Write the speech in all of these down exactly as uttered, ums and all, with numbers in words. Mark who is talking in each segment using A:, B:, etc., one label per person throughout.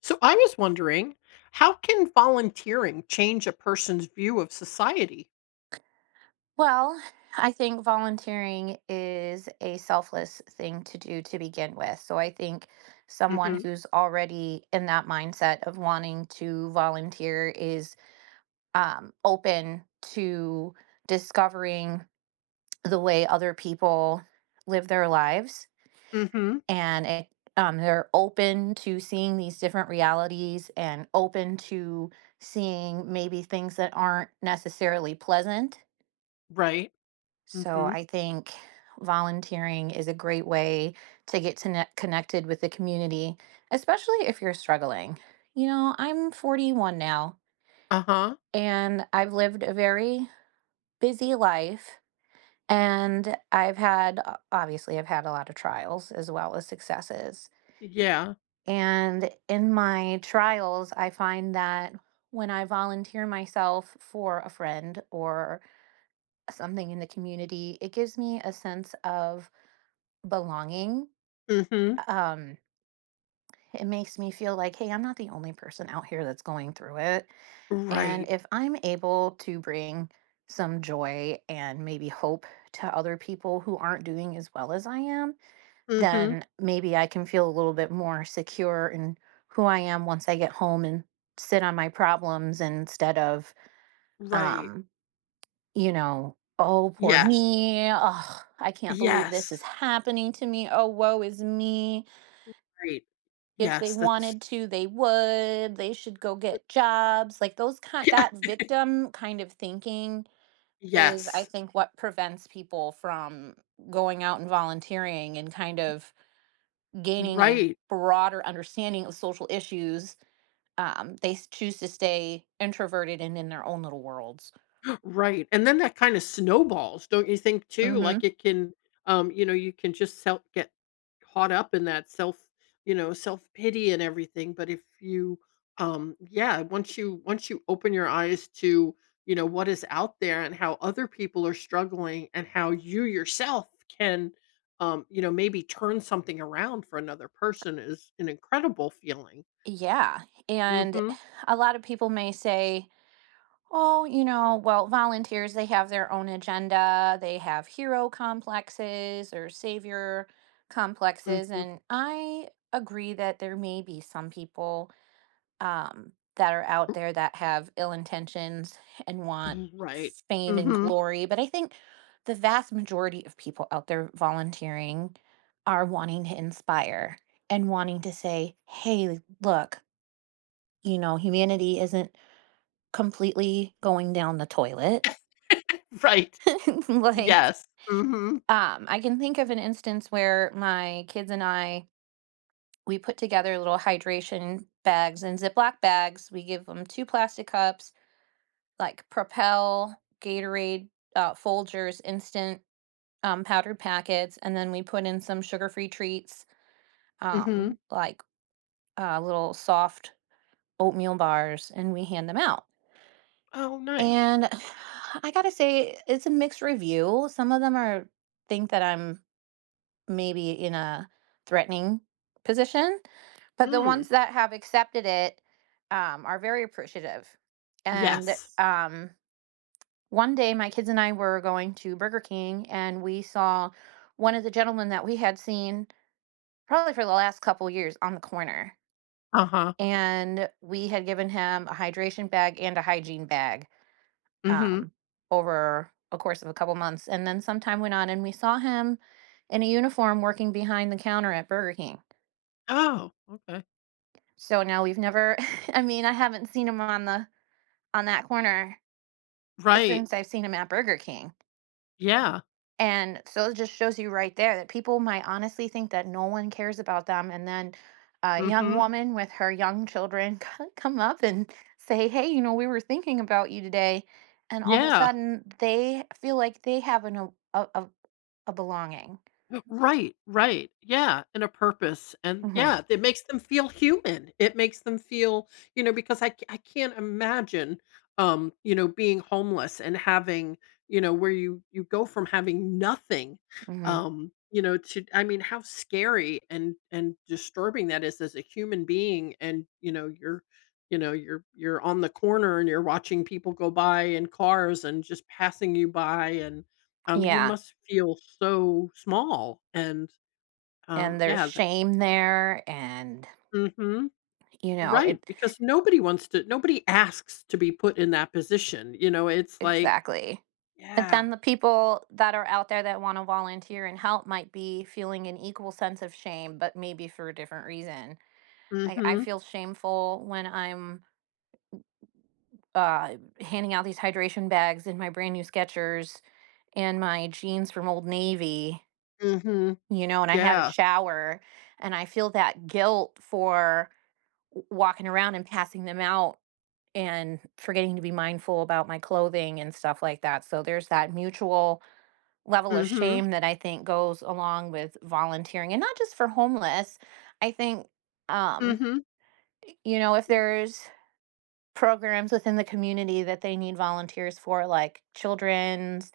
A: So I was wondering, how can volunteering change a person's view of society?
B: Well, I think volunteering is a selfless thing to do to begin with. So I think someone
A: Mhm.
B: who's already in that mindset of wanting to volunteer is um, open to discovering the way other people live their lives.
A: Mhm.
B: And it, um, they're open to seeing these different realities and open to seeing maybe things that aren't necessarily pleasant.
A: Right.
B: So
A: Mhm.
B: I think volunteering is a great way to get to ne- connected with the community, especially if you're struggling. You know, I'm forty-one now
A: Uh-huh.
B: and I've lived a very busy life, and I've had o- obviously I've had a lot of trials as well as successes.
A: Yeah.
B: And in my trials, I find that when I volunteer myself for a friend or something in the community, it gives me a sense of belonging.
A: Mhm.
B: Um, it makes me feel like, hey, I'm not the only person out here that's going through it. And
A: Right.
B: if I'm able to bring some joy and maybe hope to other people who aren't doing as well as I am,
A: Mhm.
B: then maybe I can feel a little bit more secure in who I am once I get home and sit on my problems instead of,
A: Right.
B: um, you know, oh, poor
A: Yes.
B: me. Oh, I can't believe this is
A: Yes.
B: happening to me. Oh, woe is me,
A: Right.
B: if they
A: Yes, that's
B: wanted to they would, they should go get jobs, like those kind,
A: Yeah.
B: that victim kind of thinking is, I
A: Yes.
B: think, what prevents people from going out and volunteering and kind of gaining a
A: Right.
B: broader understanding of social issues. Um, they s- choose to stay introverted and in their own little worlds.
A: Right, and then that kinda snowballs, don't you think too?
B: Hmm.
A: Like, it can, um, you know, you can just self get caught up in that self you know, self-pity and everything, but if you, um yeah, once you once you open your eyes to, you know, what is out there and how other people are struggling and how you yourself can, um, you know, maybe turn something around for another person is an incredible feeling.
B: Yeah, and
A: Mhm,
B: a lot of people may say, oh, you know, well, volunteers, they have their own agenda. They have hero complexes or savior complexes.
A: mhm.
B: And I agree that there may be some people, um, that are out there, that have ill intentions and want
A: Right.
B: fame and
A: Mhm.
B: glory. But I think the vast majority of people out there volunteering are wanting to inspire and wanting to say, hey, look, you know, humanity isn't completely going down the toilet
A: Right.
B: like.
A: Yes. Mhm.
B: um I can think of an instance where my kids and I, we put together little hydration bags and ziploc bags. We give them two plastic cups, like Propel, Gatorade, uh, Folgers instant um, powdered packets, and then we put in some sugar-free treats,
A: Mhm.
B: um, like uh, little soft oatmeal bars, and we hand them out.
A: Oh, nice.
B: And I gotta say it's a mixed review. Some of them are, think that I'm maybe in a threatening position, but the
A: Mm.
B: ones that have accepted it, um, are very appreciative. And
A: Yes.
B: um, one day, my kids and I were going to Burger King, and we saw one of the gentlemen that we had seen probably for the last couple years on the corner,
A: Uh-huh.
B: and we had given him a hydration bag and a hygiene bag,
A: Mhm.
B: um, over a course of a couple months. And then some time went on, and we saw him in a uniform working behind the counter at Burger King.
A: Oh, okay.
B: So no, we've never, I mean, I haven't seen him on the on that corner
A: Right.
B: since I've seen him at Burger King.
A: Yeah.
B: And so it just shows you right there that people might honestly think that no one cares about them, and then a young
A: Mhm.
B: woman with her young children come up and say, "Hey, you know, we were thinking about you today." And all of a
A: Yeah.
B: sudden, they feel like they have an a a, a a belonging.
A: Right, right. Yeah, and a purpose, and
B: Mhm.
A: yeah, it makes them feel human. It makes them feel, you know, because I I c I can't imagine, um, you know, being homeless and having, you know, where you you go from having nothing,
B: Mhm.
A: um, you know, to I mean, how scary and and disturbing that is as a human being and, you know, you're you know, you're you're on the corner and you're watching people go by in cars and just passing you by and um, you
B: Yeah,
A: must feel so small and,
B: and
A: um,
B: there's
A: yeah, that.
B: shame there and,
A: Mhm,
B: you know, it.
A: right, because nobody wants to nobody asks to be put in that position, you know, it's like
B: Exactly. But
A: yeah,
B: then the people that are out there that want to volunteer and help might be feeling an equal sense of shame, but maybe for a different reason.
A: mm
B: I, I
A: mhm,
B: feel shameful when I'm uh, handing out these hydration bags in my brand new Skechers and my jeans from Old Navy,
A: mm mhm,
B: you know, and I had a
A: yeah,
B: shower, and I feel that guilt for w- walking around and passing them out, and forgetting to be mindful about my clothing and stuff like that. So there's that mutual
A: mm
B: level of
A: mhm,
B: shame that I think goes along with volunteering, and not just for homeless. I think,
A: mm
B: um,
A: mhm,
B: you know, if
A: y
B: there's programs within the community that they need volunteers for, like children's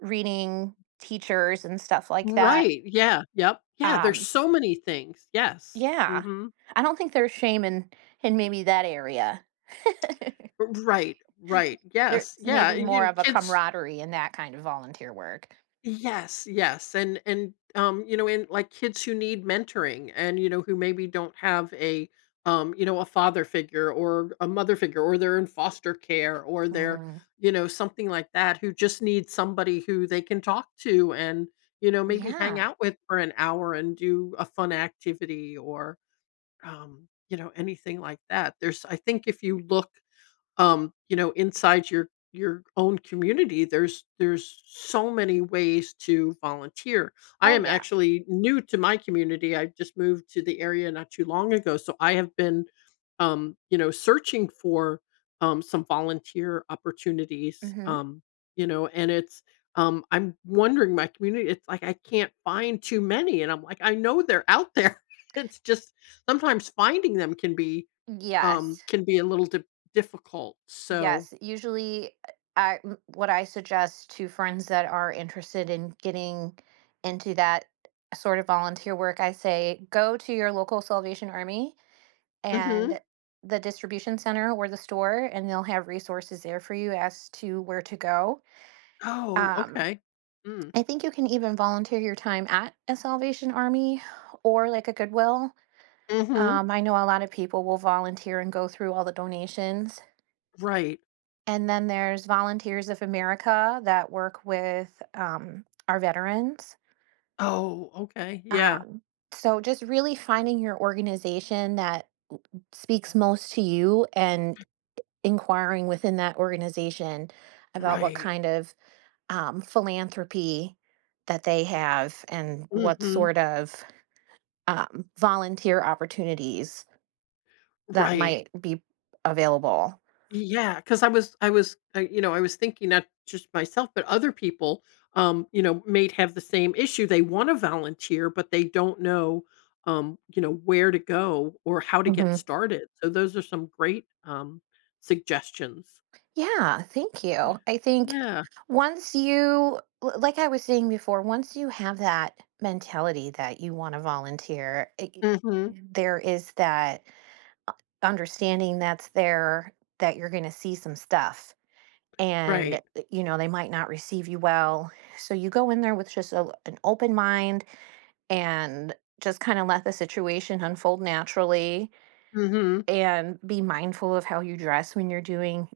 B: reading teachers and stuff like that.
A: right, yeah, yep, yeah, there's
B: Um,
A: so many things, yes, mm
B: yeah,
A: mhm,
B: I don't think there's shame in in maybe that area.
A: right, right,
B: There's
A: yes, yeah,
B: maybe
A: and
B: more
A: you
B: of a
A: kids.
B: camaraderie in that kind of volunteer work.
A: Yes, yes. And and um, you know, and like kids who need mentoring and you know, who maybe don't have a um, you know, a father figure or a mother figure or they're in foster care or they're,
B: Hmm.
A: you know, something like that who just need somebody who they can talk to and, you know, maybe hang
B: Yeah.
A: out with for an hour and do a fun activity or um, you know, anything like that. There's I think if you look um, you know, inside your your own community, there's there's so many ways to volunteer. I
B: Oh
A: am
B: yeah.
A: actually new to my community. I just moved to the area not too long ago, so I have been, um, you know, searching for um, some volunteer opportunities.
B: Hmm.
A: Um, you know, and it's, um, I'm wondering my community. It's like I can't find too many, and I'm like I know they're out there. It's just sometimes finding them can be
B: Yes.
A: um, can be a little di difficult, so.
B: Yes, usually, uh, I m what I suggest to friends that are interested in getting into that sort of volunteer work, I say, "Go to your local Salvation Army
A: Mhm.
B: and the distribution center or the store, and they'll have resources there for you as to where to go."
A: Oh,
B: Um,
A: okay. Mm.
B: I think you can even volunteer your time at a Salvation Army or, like, a Goodwill.
A: Mhm.
B: Um, I know a lot of people will volunteer and go through all the donations.
A: Right.
B: And then there's Volunteers of America that work with um, our veterans.
A: Oh, okay, yeah.
B: Um, so just really finding your organization that speaks most to you and inquiring within that organization about what
A: Right.
B: kind of um, philanthropy that they have and what
A: Mhm.
B: sort of um, volunteer opportunities that
A: Right.
B: might be available.
A: Yeah. Because I was I was, uh, you know, I was thinking not just myself, but other people, um, you know, may have the same issue. They wanna volunteer, but they don't know, um, you know, where to go or how to get
B: Mhm.
A: started. So those are some great, um, suggestions.
B: Yeah, thank
A: Yeah.
B: you. I think
A: Yeah.
B: once you, l- like I was saying before, once you have that mentality that you want to volunteer, it, y-
A: Mhm.
B: there is that understanding that's there that you're going to see some stuff, and
A: Right.
B: eh, you know, they might not receive you well, so you go in there with just a, an open mind, and just kind of let the situation unfold naturally,
A: Mhm.
B: and be mindful of how you dress when you're doing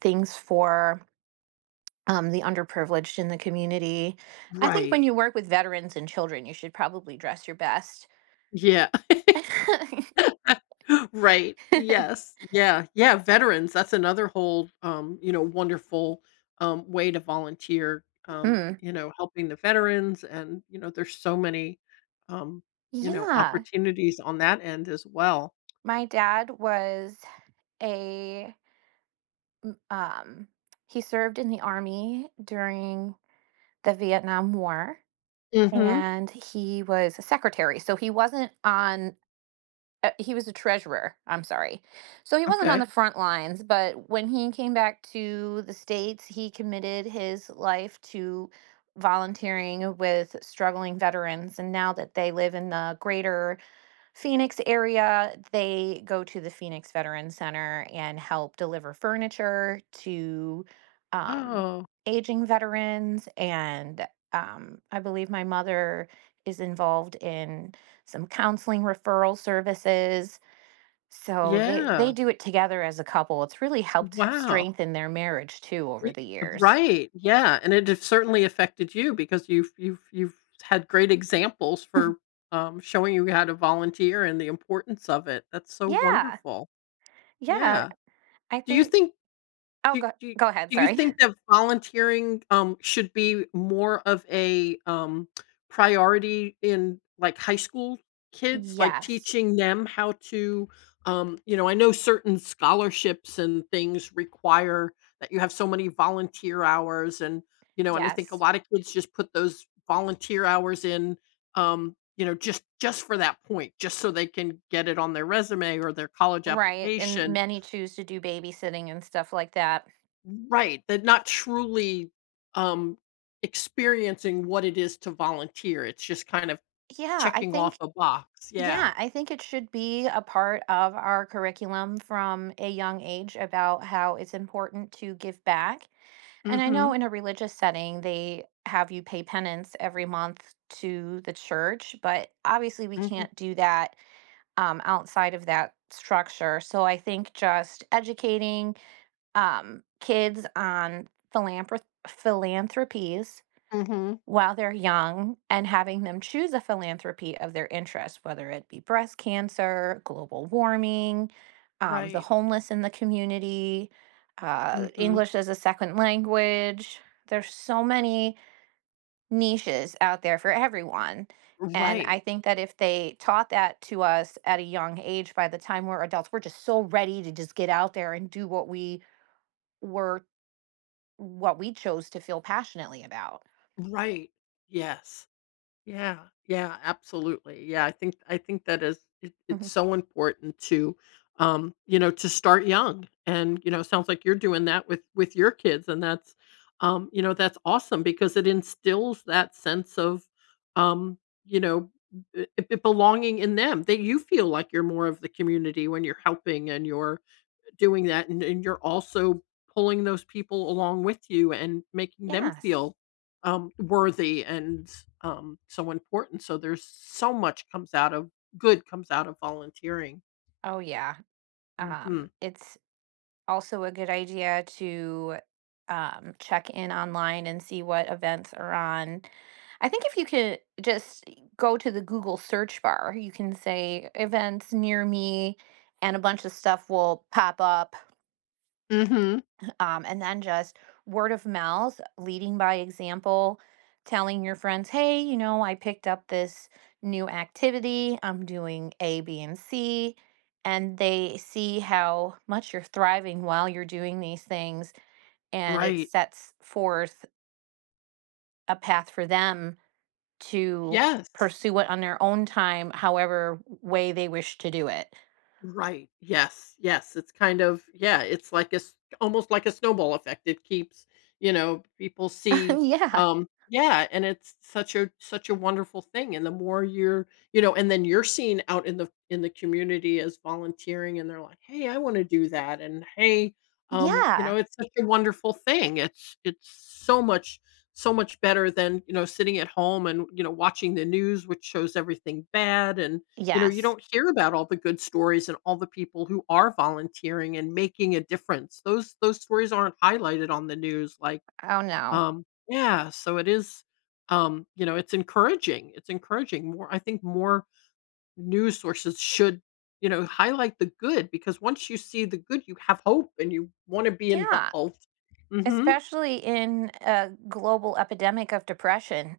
B: things for um, the underprivileged in the community. I think
A: Right.
B: when you work with veterans and children, you should probably dress your best.
A: Yeah. Right. Yes. Yeah. Yeah, veterans, that's another whole, um, you know, wonderful, um, way to volunteer, um,
B: Hmm.
A: you know, helping the veterans and, you know, there's so many, um, you know,
B: Yeah.
A: opportunities on that end as well.
B: My dad was a, um, he served in the army during the Vietnam War,
A: Mhm.
B: and he was a secretary. So he wasn't on. Uh, he was a treasurer. I'm sorry. So he wasn't on the
A: Okay.
B: front lines, but when he came back to the States, he committed his life to volunteering with struggling veterans. And now that they live in the greater Phoenix area, they go to the Phoenix Veteran Center and help deliver furniture to um,
A: Oh,
B: aging veterans. And um, I believe my mother is involved in some counseling referral services. So they,
A: yeah.
B: they do it together as a couple. It's really helped
A: Wow.
B: strengthen their marriage too over
A: Y
B: the years.
A: Right, yeah, and it have certainly affected you because you've you've you've had great examples for, um, showing you how to volunteer and the importance of it. That's so
B: Yeah.
A: wonderful.
B: Yeah.
A: Yeah.
B: I
A: Do you
B: think,
A: think
B: oh,
A: do
B: go,
A: do
B: go ahead.
A: do you
B: Sorry.
A: think that volunteering, um, should be more of a, um, priority in, like, high school kids? Like,
B: Yes.
A: teaching them how to, um you know, I know certain scholarships and things require that you have so many volunteer hours and, you know, and I think a
B: Yes.
A: lot of kids just put those volunteer hours in, um, you know, just just for that point, just so they can get it on their resume or their college
B: Right, and
A: application.
B: many choose to do babysitting and stuff like that.
A: Right, they're not truly, um, experiencing what it is to volunteer, it's just kind of
B: Yeah, I
A: checking off
B: think
A: a box, yeah.
B: yeah, I think it should be a part of our curriculum from a young age about how it's important to give back. And I know
A: Mm,
B: in a religious setting, they have you pay penance every month to the church, but obviously we
A: mhm, mhm,
B: can't do that, um, outside of that structure. So I think just educating, um, kids on philanthrop philanthropies
A: mhm,
B: while they're young, and having them choose a philanthropy of their interest, whether it be breast cancer, global warming, um, the
A: right,
B: homeless in the community,
A: mm
B: uh,
A: mhm,
B: English as a second language. There's so many niches out there for everyone. And
A: right,
B: I think that if they taught that to us at a young age, by the time we're adults, we're just so ready to just get out there and do what we were, what we chose to feel passionately about.
A: right, yes. Yeah, yeah, absolutely. Yeah, I think I think that is it, it's so important to um, you know, to start young. And you know, sounds like you're doing that with with your kids and that's um, you know, that's awesome because it instills that sense of um, you know, b- b- belonging in them. That you feel like you're more of the community when you're helping and you're doing that, and and you're also pulling those people along with you and making them
B: Yes.
A: feel, um, worthy and, um, so important, so there's so much comes out of good comes out of volunteering.
B: Oh, yeah. Um,
A: Mhm.
B: it's also a good idea to um, check in online and see what events are on. I think if you could just go to the Google search bar, you can say events near me, and a bunch of stuff will pop up,
A: Mhm.
B: um, and then just word of mouth, leading by example, telling your friends, hey, you know, I picked up this new activity. I'm doing A B and C. And they see how much you're thriving while you're doing these things. And it
A: Right.
B: sets forth a path for them to
A: Yes.
B: pursue it on their own time, however way they wish to do it.
A: Right. Yes. Yes. It's kind of yeah. It's like a s- almost like a snowball effect. It keeps you know people see.
B: Yeah.
A: Um. Yeah. And it's such a such a wonderful thing. And the more you're, you know, and then you're seen out in the in the community as volunteering, and they're like, hey, I want to do that, and hey, um, you know,
B: Yeah.
A: it's such a wonderful thing. It's it's so much so much better than you know sitting at home and you know watching the news which shows everything bad and you know, you
B: Yes.
A: don't hear about all the good stories and all the people who are volunteering and making a difference. Those those stories aren't highlighted on the news like,
B: Oh, no.
A: um yeah, so it is, um, you know, it's encouraging. It's encouraging more I think more news sources should, you know, highlight the good because once you see the good, you have hope and you wanna be
B: Yeah.
A: involved. Mhm.
B: Especially in a global epidemic of depression,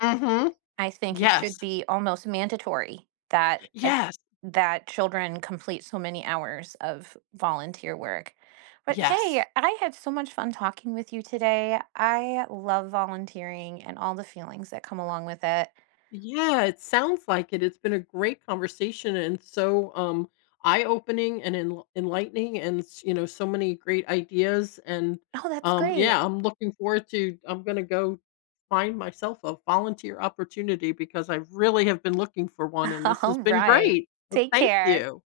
A: Mhm.
B: I think it
A: Yes.
B: should be almost mandatory that uh,
A: Yes.
B: that children complete so many hours of volunteer work. But hey,
A: Yes.
B: I had so much fun talking with you today. I love volunteering and all the feelings that come along with it.
A: Yeah, it sounds like it. It's been a great conversation and so um eye-opening and enl- enlightening and s- you know so many great ideas and
B: Oh, that's
A: um
B: great.
A: yeah, I'm looking forward to I'm going to go find myself a volunteer opportunity because I really have been looking for one and this has
B: All
A: been
B: right.
A: great. So
B: Take
A: thank
B: care.
A: you.